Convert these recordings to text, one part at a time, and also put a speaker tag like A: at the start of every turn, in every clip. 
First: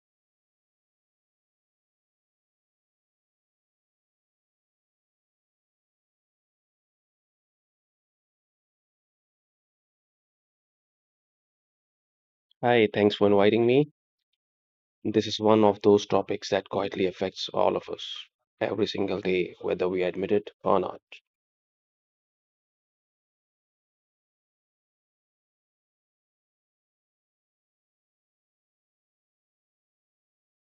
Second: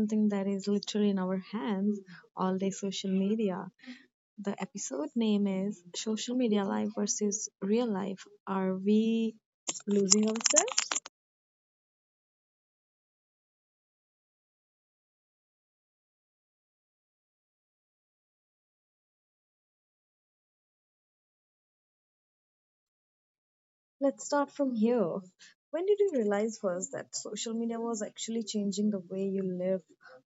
A: something that is literally in our hands all day, social media. The episode name is Social Media Life versus Real Life. Are we losing ourselves?
B: Hi, thanks for inviting me. This is one of those topics that quietly affects all of us every single day, whether we admit it or not.
A: Let's start from here. When did you realize first that social media was actually changing the way you live,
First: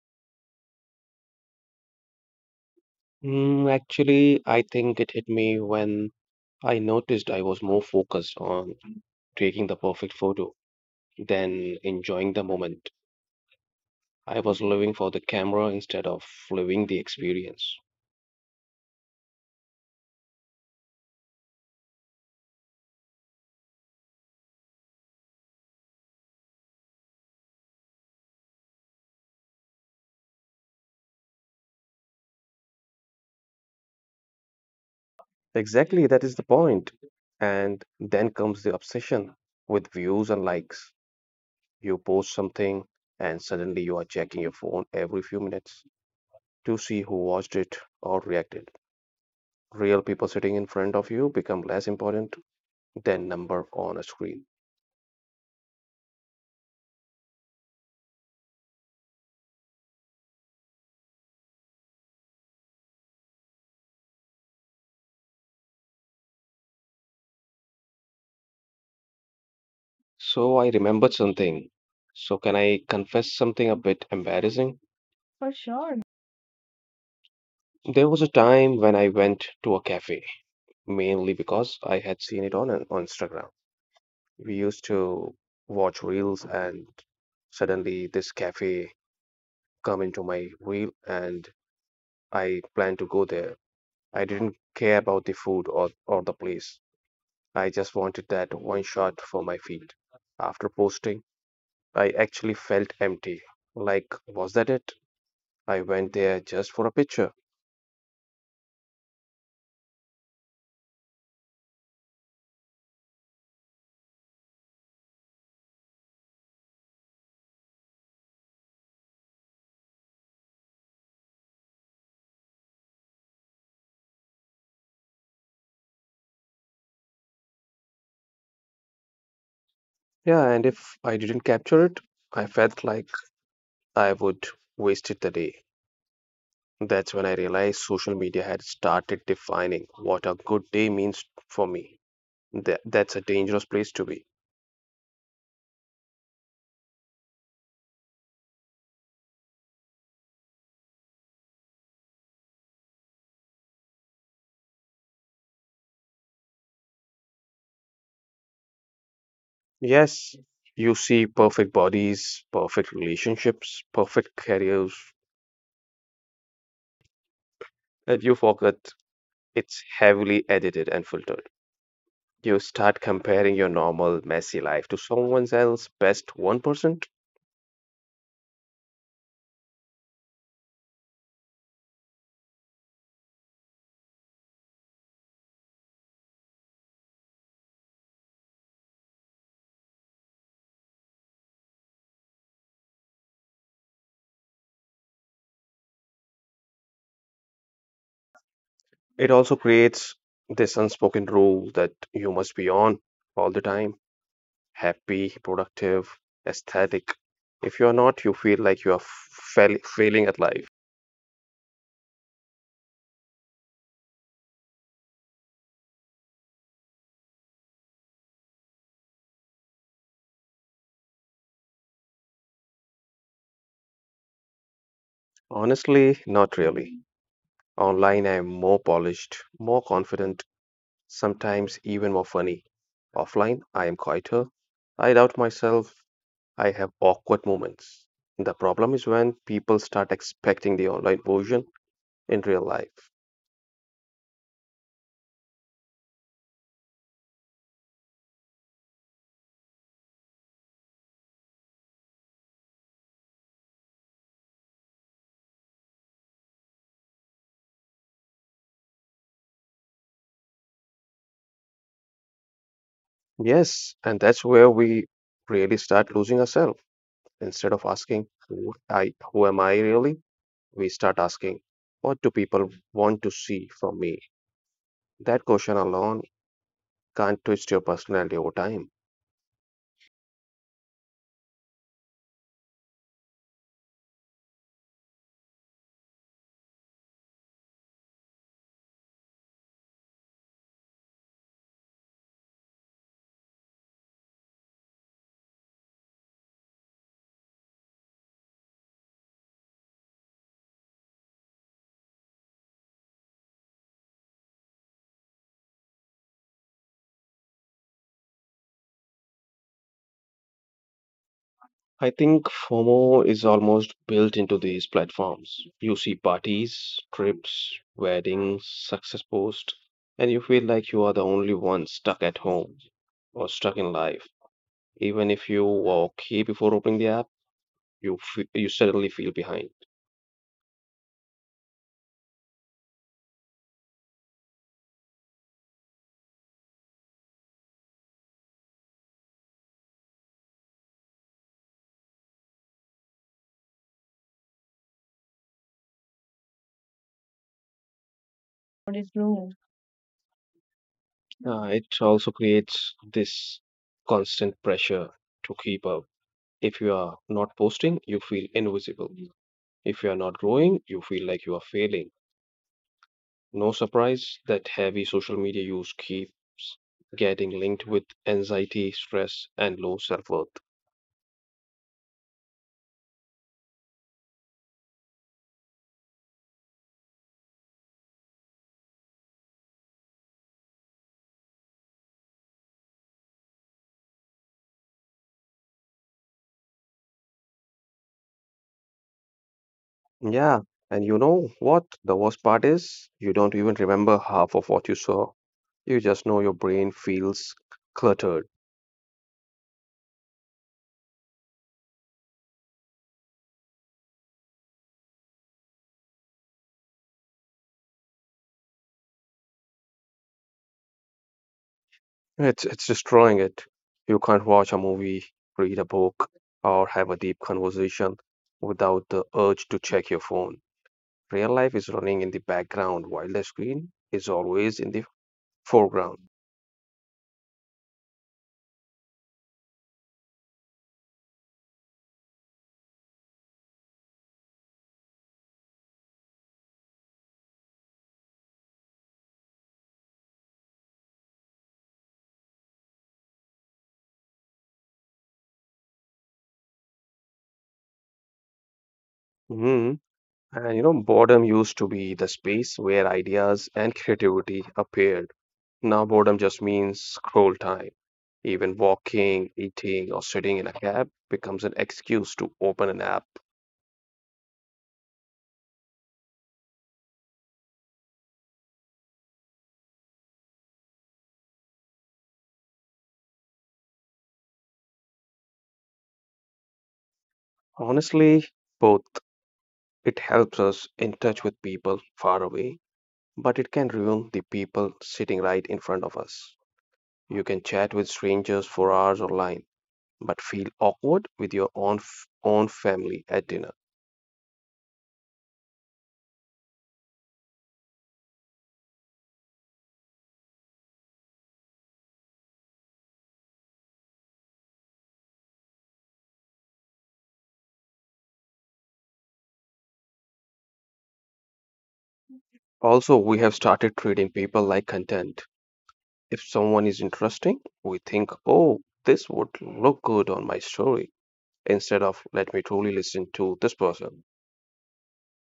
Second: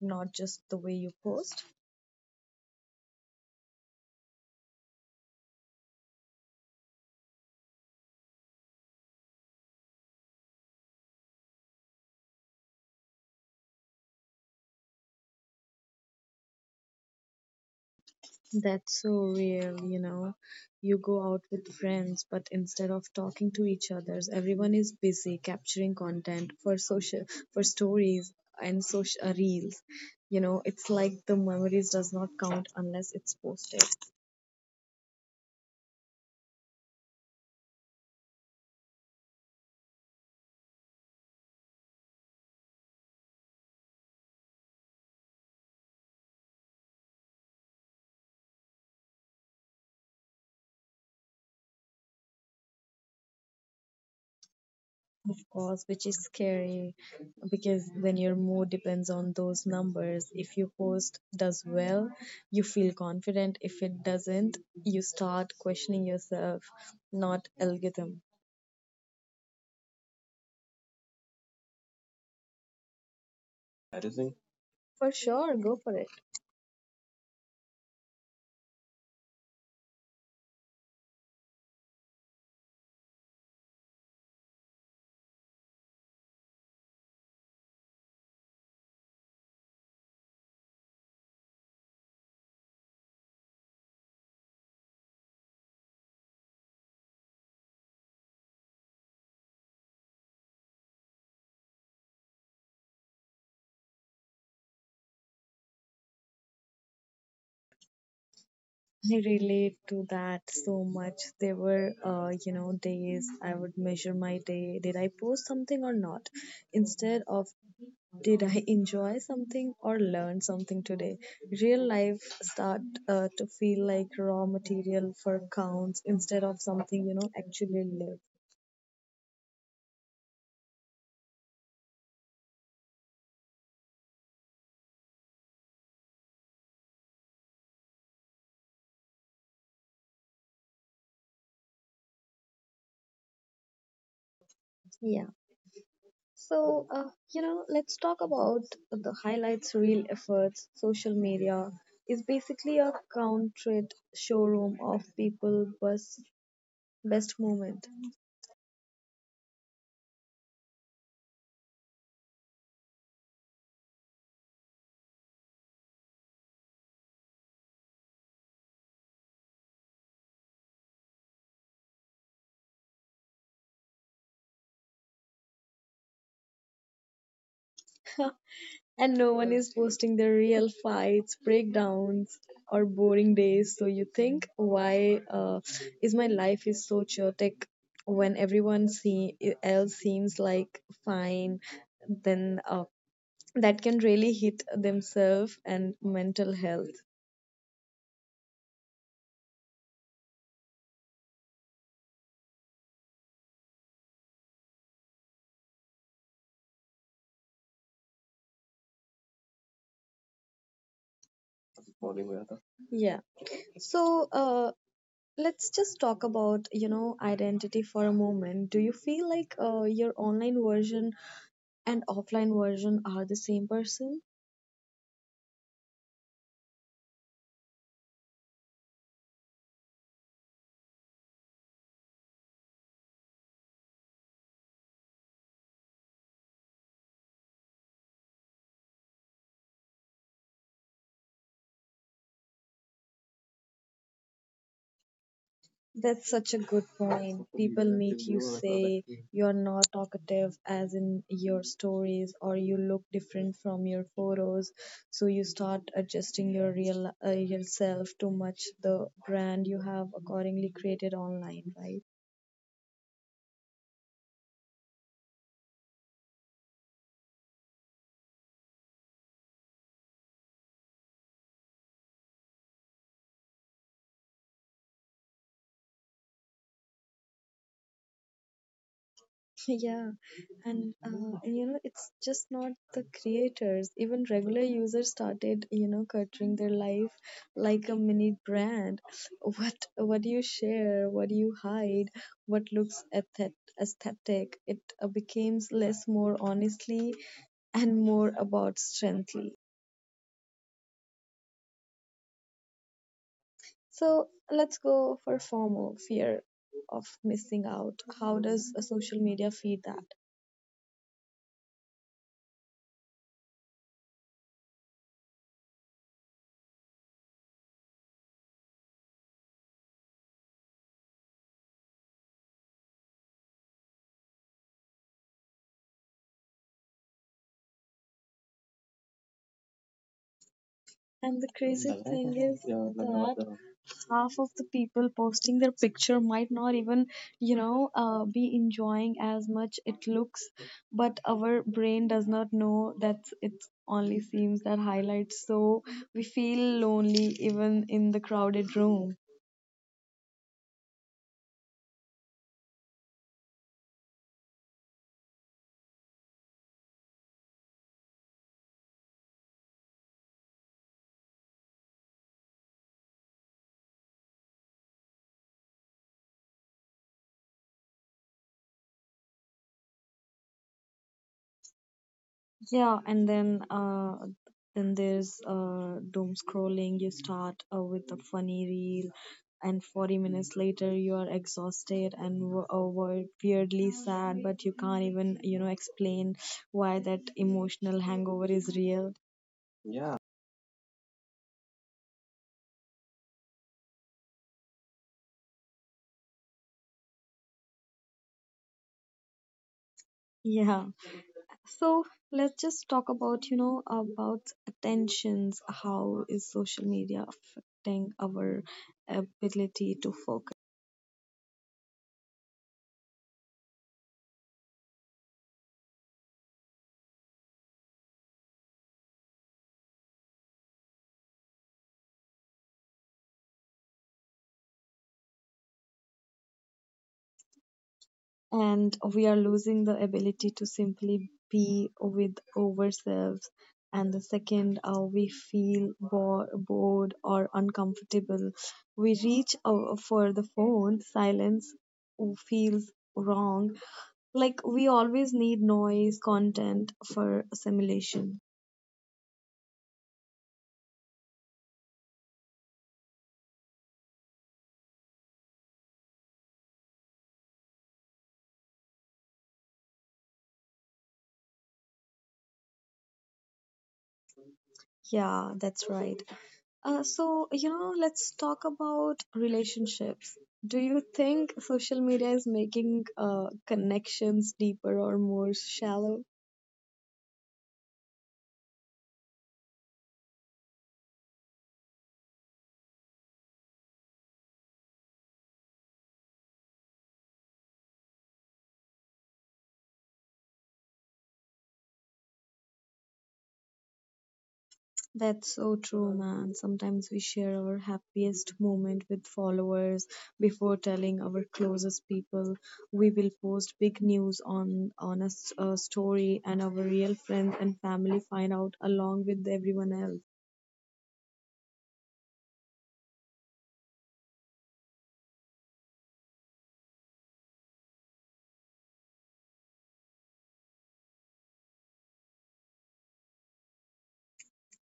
A: not just the way you post?
B: Actually, I think it hit me when I noticed I was more focused on taking the perfect photo than enjoying the moment. I was living for the camera instead of living the experience.
A: That's so real, you know. You go out with friends, but instead of talking to each other, everyone is busy capturing content for social, for stories and social reels. You know, it's like the memories does not count unless it's posted.
B: Exactly, that is the point. And then comes the obsession with views and likes. You post something, and suddenly you are checking your phone every few minutes to see who watched it or reacted. Real people sitting in front of you become less important than number on a screen.
A: Of course, which is scary because then your mood depends on those numbers. If your post does well, you feel confident. If it doesn't, you start questioning yourself, not algorithm.
B: So I remembered something. So can I confess something a bit embarrassing?
A: For sure, go for it.
B: There was a time when I went to a cafe, mainly because I had seen it on Instagram. We used to watch reels and suddenly this cafe come into my reel and I planned to go there. I didn't care about the food or the place. I just wanted that one shot for my feed. After posting, I actually felt empty. Like, was that it? I went there just for a picture.
A: I relate to that so much. There were, days I would measure my day. Did I post something or not? Instead of, did I enjoy something or learn something today? Real life start to feel like raw material for counts instead of something, you know, actually lived.
B: Yeah, and if I didn't capture it, I felt like I would wasted the day. That's when I realized social media had started defining what a good day means for me. That's a dangerous place to be.
A: Yeah. So, let's talk about the highlights real efforts. Social media is basically a counted showroom of people best best moment.
B: Yes, you see perfect bodies, perfect relationships, perfect careers, and you forget it's heavily edited and filtered. You start comparing your normal, messy life to someone else's best 1%.
A: And no one is posting their real fights, breakdowns or boring days. So you think, why is my life is so chaotic when everyone see else seems like fine, then that can really hit themselves and mental health.
B: It also creates this unspoken rule that you must be on all the time, happy, productive, aesthetic. If you are not, you feel like you are failing at life.
A: Morning, Mehta. Yeah. So, let's just talk about, you know, identity for a moment. Do you feel like your online version and offline version are the same person?
B: Honestly, not really. Online, I am more polished, more confident, sometimes even more funny. Offline, I am quieter. I doubt myself. I have awkward moments. The problem is when people start expecting the online version in real life.
A: That's such a good point. People meet you, say you're not talkative as in your stories or you look different from your photos, so you start adjusting your real yourself to match the brand you have accordingly created online, right?
B: Yes, and that's where we really start losing ourselves. Instead of asking, who am I really? We start asking, what do people want to see from me? That question alone can't twist your personality over time.
A: Yeah, and uh, and you know, it's just not the creators. Even regular users started, you know, cutting their life like a mini brand. What you share, what you hide, what looks aesthetic. It becomes less more honestly and more about strengthly. So let's go for FOMO, fear of missing out. How does a social media feed that?
B: I think FOMO is almost built into these platforms. You see parties, trips, weddings, success posts, and you feel like you are the only one stuck at home or stuck in life. Even if you were okay before opening the app, you suddenly feel behind.
A: And the crazy thing is that half of the people posting their picture might not even, be enjoying as much it looks, but our brain does not know that, it only seems that highlights. So we feel lonely even in the
B: What is
A: crowded
B: true?
A: room.
B: It also creates this constant pressure to keep up. If you are not posting, you feel invisible. If you are not growing, you feel like you are failing. No surprise that heavy social media use keeps getting linked with anxiety, stress, and low self worth.
A: Yeah, and then Then there's doom scrolling. You start with a funny reel, and 40 minutes later you are exhausted and weirdly sad, but you can't even, you know, explain why. That emotional hangover is real. Yeah.
B: Yeah, and you know what? The worst part is you don't even remember half of what you saw. You just know your brain feels cluttered.
A: Yeah. So let's just talk about, you know, about attentions. How is social media affecting our ability to focus?
B: It's destroying it. You can't watch a movie, read a book, or have a deep conversation without the urge to check your phone. Real life is running in the background while the screen is always in the foreground.
A: And we are losing the ability to simply be with ourselves, and the second we feel bored or uncomfortable, we reach for the phone. Silence feels wrong, like we always need noise content for assimilation.
B: Hmm. And you know, boredom used to be the space where ideas and creativity appeared. Now, boredom just means scroll time. Even walking, eating, or sitting in a cab becomes an excuse to open an app.
A: Yeah, that's right. So, you know, let's talk about relationships. Do you think social media is making connections deeper or more shallow?
B: Honestly, both. It helps us in touch with people far away, but it can ruin the people sitting right in front of us. You can chat with strangers for hours online, but feel awkward with your own family at dinner.
A: That's so true, man. Sometimes we share our happiest moment with followers before telling our closest people. We will post big news on a, a story, and our real friends and family find out along with everyone else.
B: Also, we have started treating people like content. If someone is interesting, we think, oh, this would look good on my story, instead of let me truly listen to this person.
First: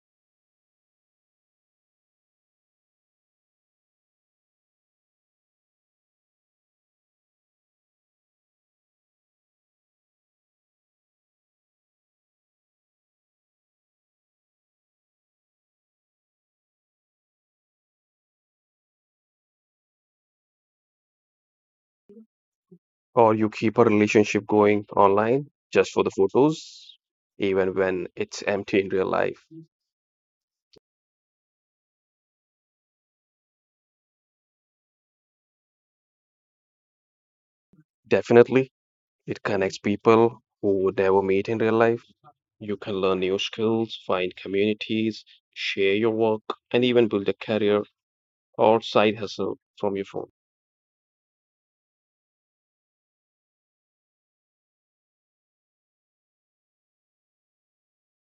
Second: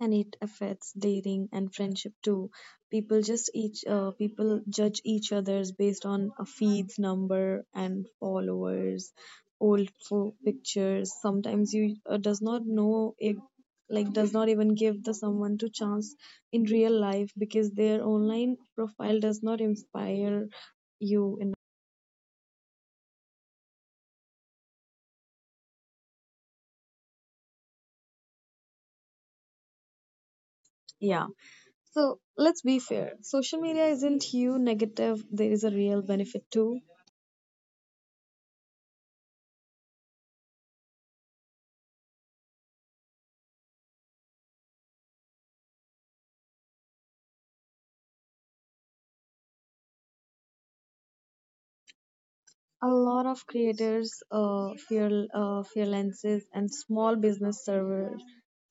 A: And it affects dating and friendship too. People judge each other's based on a feeds number and followers, old pictures. Sometimes you does not know if, like, does not even give the someone to chance in real life because their online profile does not inspire you in.
B: Or you keep a relationship going online just for the photos, even when it's empty in real life.
A: Yeah, so let's be fair, social media isn't you negative, there is a real benefit too.
B: Definitely, it connects people who would never meet in real life. You can learn new skills, find communities, share your work, and even build a career or side hustle from your phone.
A: A lot of creators fear freelancers and small business servers,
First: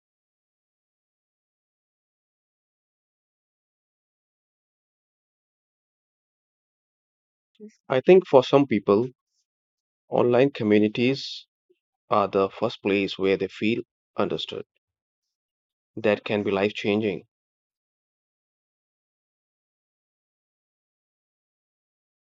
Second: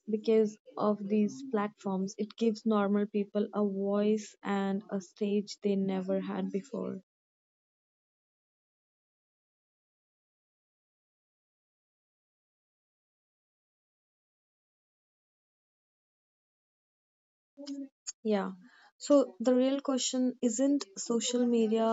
A: because of these platforms it gives normal people a voice and a stage they never had before.
B: I think for some people, online communities are the first place where they feel understood. That can be life changing.
A: Yeah, so the real question isn't social media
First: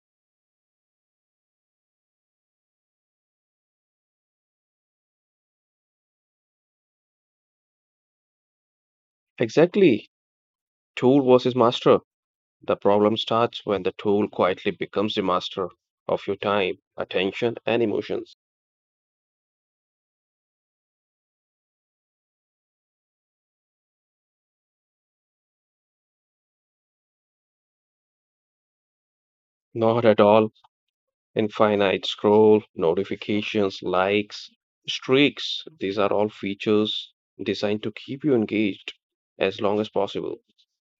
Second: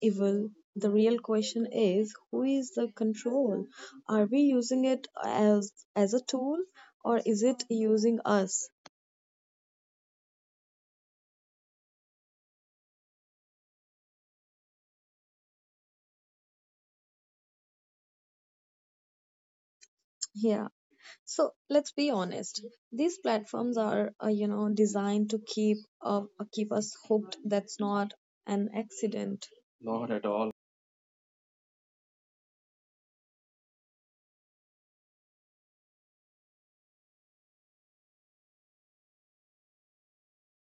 A: evil, the real question is who is the control. Are we using it as a tool, or is it using us?
B: Exactly. Tool versus master. The problem starts when the tool quietly becomes the master of your time, attention, and emotions.
A: Yeah. So let's be honest. These platforms are, designed to keep us hooked. That's not an accident.
B: Not at
A: Not
B: all.
A: at all.
B: Infinite scroll, notifications, likes, streaks. These are all features designed to keep you engaged as long as possible.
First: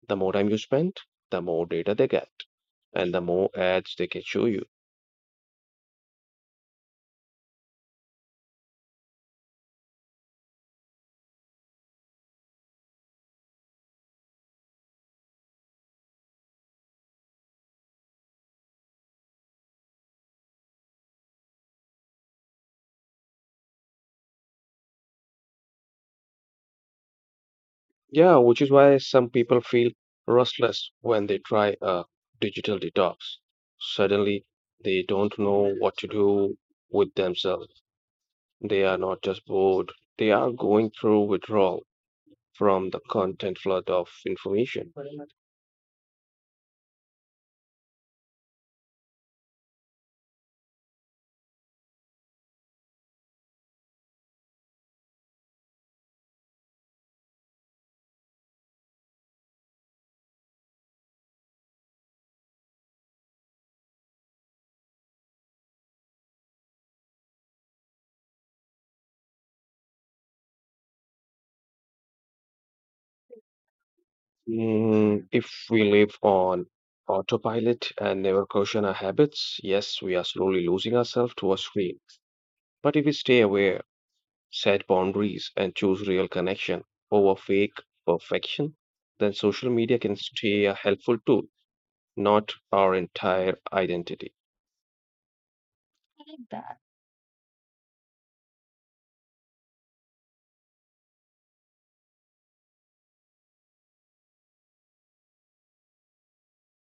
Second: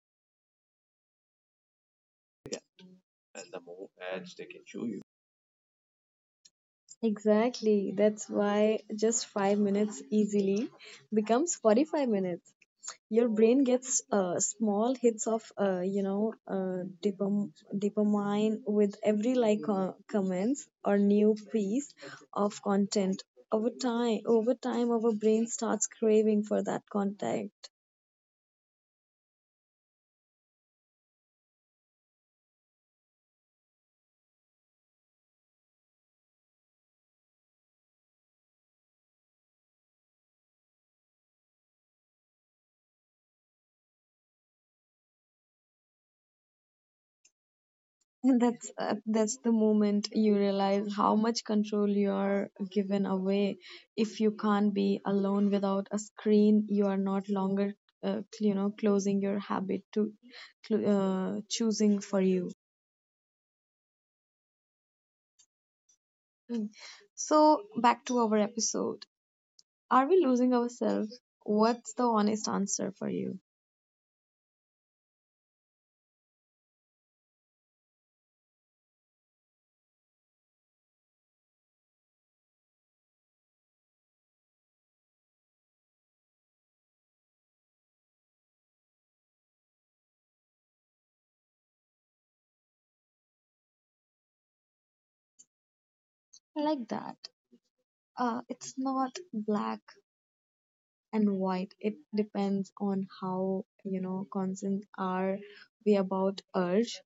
B: The more time you spend, the more data they get, and the more
A: And the more
B: ads they can
A: ads
B: show
A: they can
B: you.
A: show you. Exactly. That's why just 5 minutes easily becomes 45 minutes. Your brain gets small hits of, you know, dopamine with every like, comments or new piece of content. Over time our brain starts craving for that content.
B: Yeah, which is why some people feel restless when they try a digital detox. Suddenly, they don't know what to do with themselves. They are not just bored, they are going through withdrawal from the content flood of information.
A: And that's the moment you realize how much control you are given away. If you can't be alone without a screen, you are not longer, you know, closing your habit to choosing for you. Mm. So, back to our episode. Are we losing ourselves? What's the honest answer for you?
B: If we live on autopilot and never caution our habits, yes, we are slowly losing ourselves to a screen. But if we stay aware, set boundaries, and choose real connection over fake perfection, then social media can stay a helpful tool, not our entire identity.
A: I like
B: That
A: that. It's not black and white. It depends on how, you know, conscious are we about urge.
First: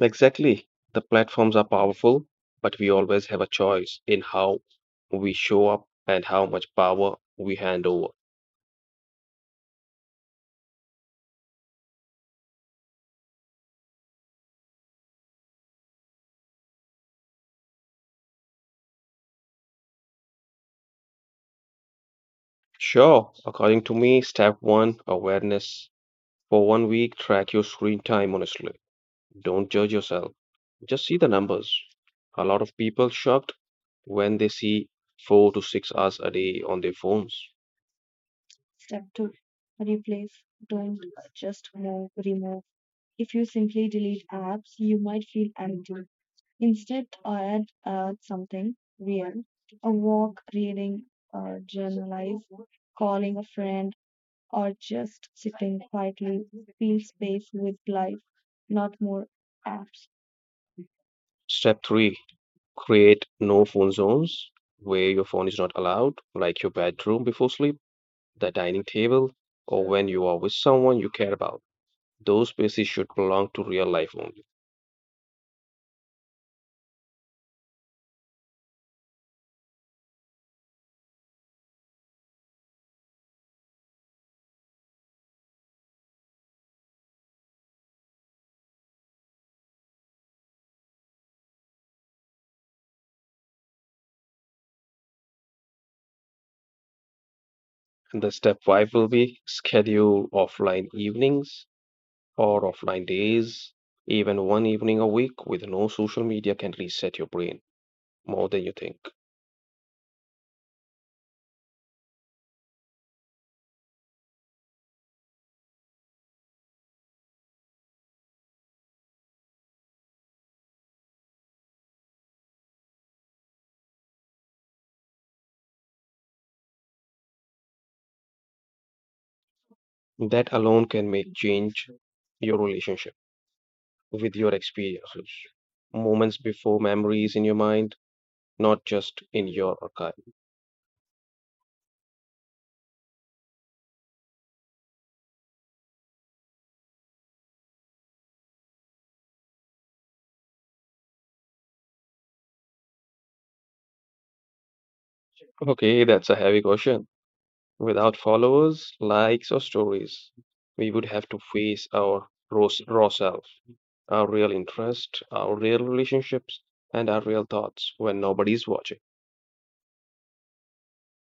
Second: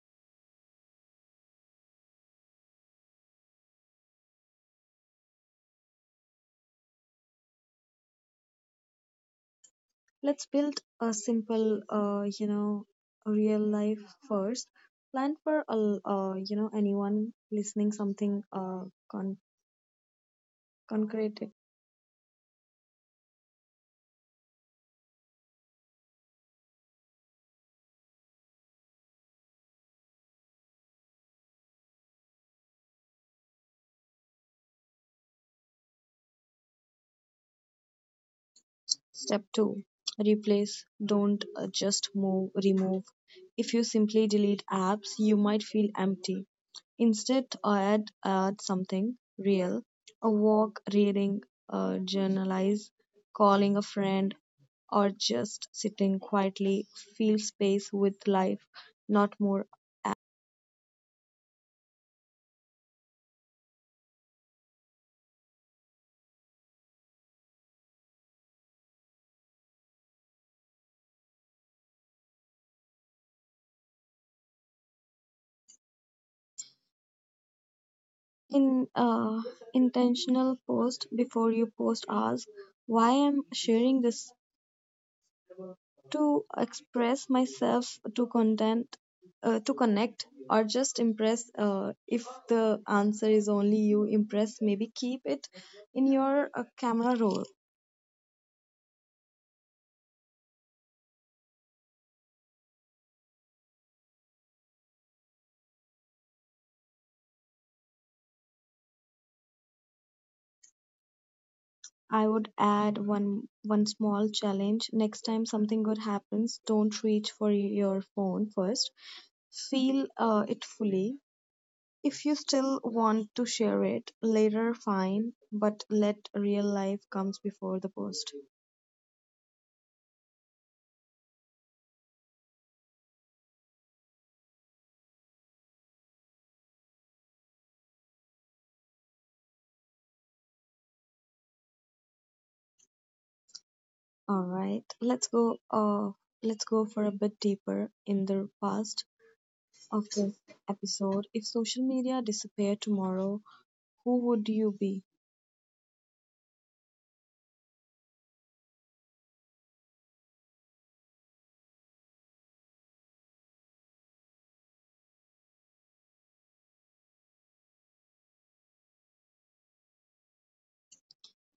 B: Exactly. The platforms are powerful, but we always have a choice in how we show up and how much power we hand over.
A: Let's build a simple, real life first. Plan for, a l- you know, anyone listening something con- concrete.
B: Sure, according to me, step one awareness. For one week, track your screen time honestly. Don't judge yourself. Just see the numbers. A lot of people shocked when they see 4 to 6 hours a day on their phones.
A: Step 2,
B: But if you
A: replace, don't just
B: remove,
A: remove.
B: remove,
A: If you
B: if you
A: simply
B: simply
A: delete
B: delete,
A: apps, you
B: you
A: might
B: might
A: feel
B: feel empty.
A: empty. Instead,
B: Instead,
A: add,
B: add,
A: add
B: add
A: something
B: something
A: real:
B: real.
A: a
B: A
A: walk,
B: walk,
A: reading,
B: reading,
A: journalize,
B: journalize,
A: calling a
B: calling a
A: friend,
B: friend,
A: or
B: or
A: just
B: just sitting
A: sitting
B: quietly,
A: quietly.
B: feel
A: Feel
B: space
A: space
B: with
A: with
B: life,
A: life,
B: not
A: not
B: more
A: more.
B: apps. Step 3 Create no phone zones where your phone is not allowed, like your bedroom before sleep, the dining table, or when you are with someone you care about. Those spaces should belong to real life only.
A: In Intentional post, before you post, ask why I'm sharing this, to express myself, to content, to connect, or just impress. If the answer is only you impress, maybe keep it in your camera roll.
B: And the step five will be schedule offline evenings or offline days. Even one evening a week with no social media can reset your brain more than you think.
A: I would add one small challenge. Next time something good happens, don't reach for your phone first. Feel it fully. If you still want to share it later, fine, but let real life comes before the post.
B: That alone can make change your relationship with your experiences. Moments before memories in your mind, not just in your archive.
A: All right, let's go. Let's go for a bit deeper in the past of this episode. If social media disappeared tomorrow, who would you be?
B: Okay, that's a heavy question. Without followers, likes, or stories, we would have to face our raw, raw self, our real interest, our real relationships, and our real thoughts when nobody's watching.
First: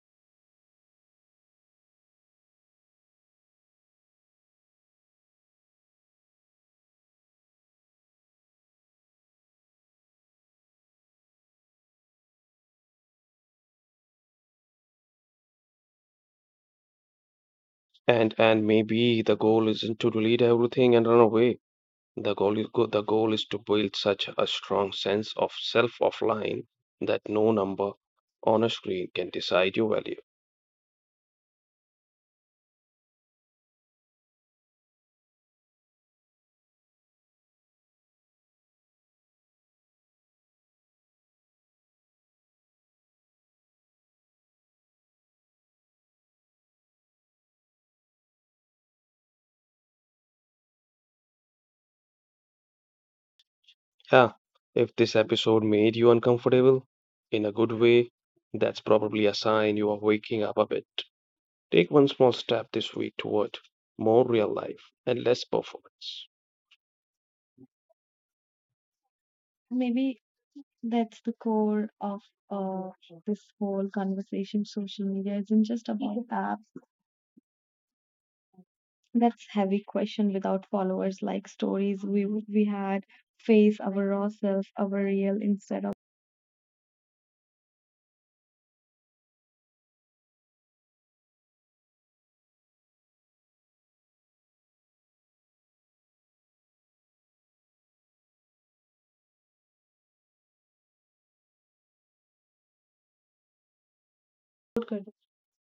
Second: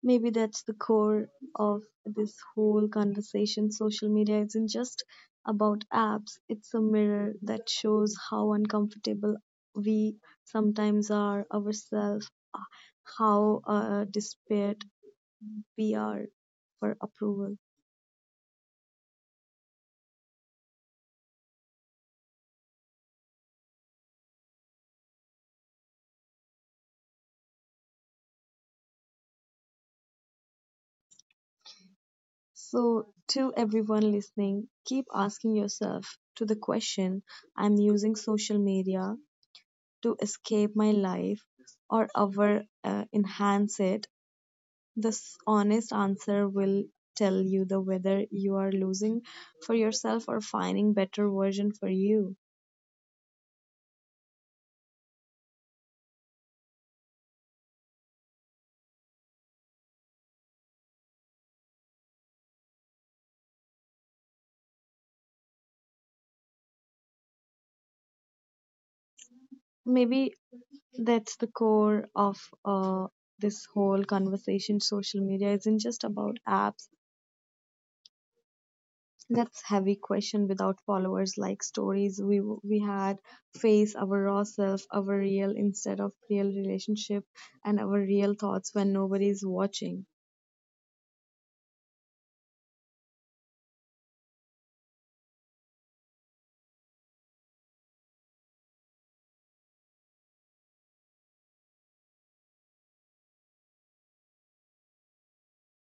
A: Maybe that's the core of this whole conversation. Social media isn't just about apps; it's a mirror that shows how uncomfortable we sometimes are ourselves, how desperate we are for approval.
B: And maybe the goal isn't to delete everything and run away. The goal is to build such a strong sense of self offline that no number on a screen can decide your value.
A: So, to everyone listening, keep asking yourself to the question, I'm using social media to escape my life or over enhance it. This honest answer will tell you the whether you are losing for yourself or finding better version for you.
B: Yeah, if this episode made you uncomfortable in a good way, that's probably a sign you are waking up a bit. Take one small step this week toward more real life and less performance.
A: Maybe
B: Maybe
A: that's the core
B: core
A: of uh, this whole conversation.
B: conversation of
A: Social
B: social
A: media
B: media
A: isn't
B: isn't
A: just
B: just
A: about
B: about
A: apps.
B: that.
A: That's
B: That's
A: heavy
B: a
A: question,
B: question
A: without
B: without
A: followers
B: followers
A: like
B: like
A: stories
B: stories
A: we
B: we
A: we
B: we
A: had
B: had
A: face our
B: face our
A: raw
B: raw
A: self,
B: self, our
A: our real
B: real
A: instead of
B: instead of
A: real relationship, and our real thoughts when nobody is watching.
B: Good.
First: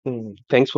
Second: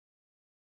B: Thanks for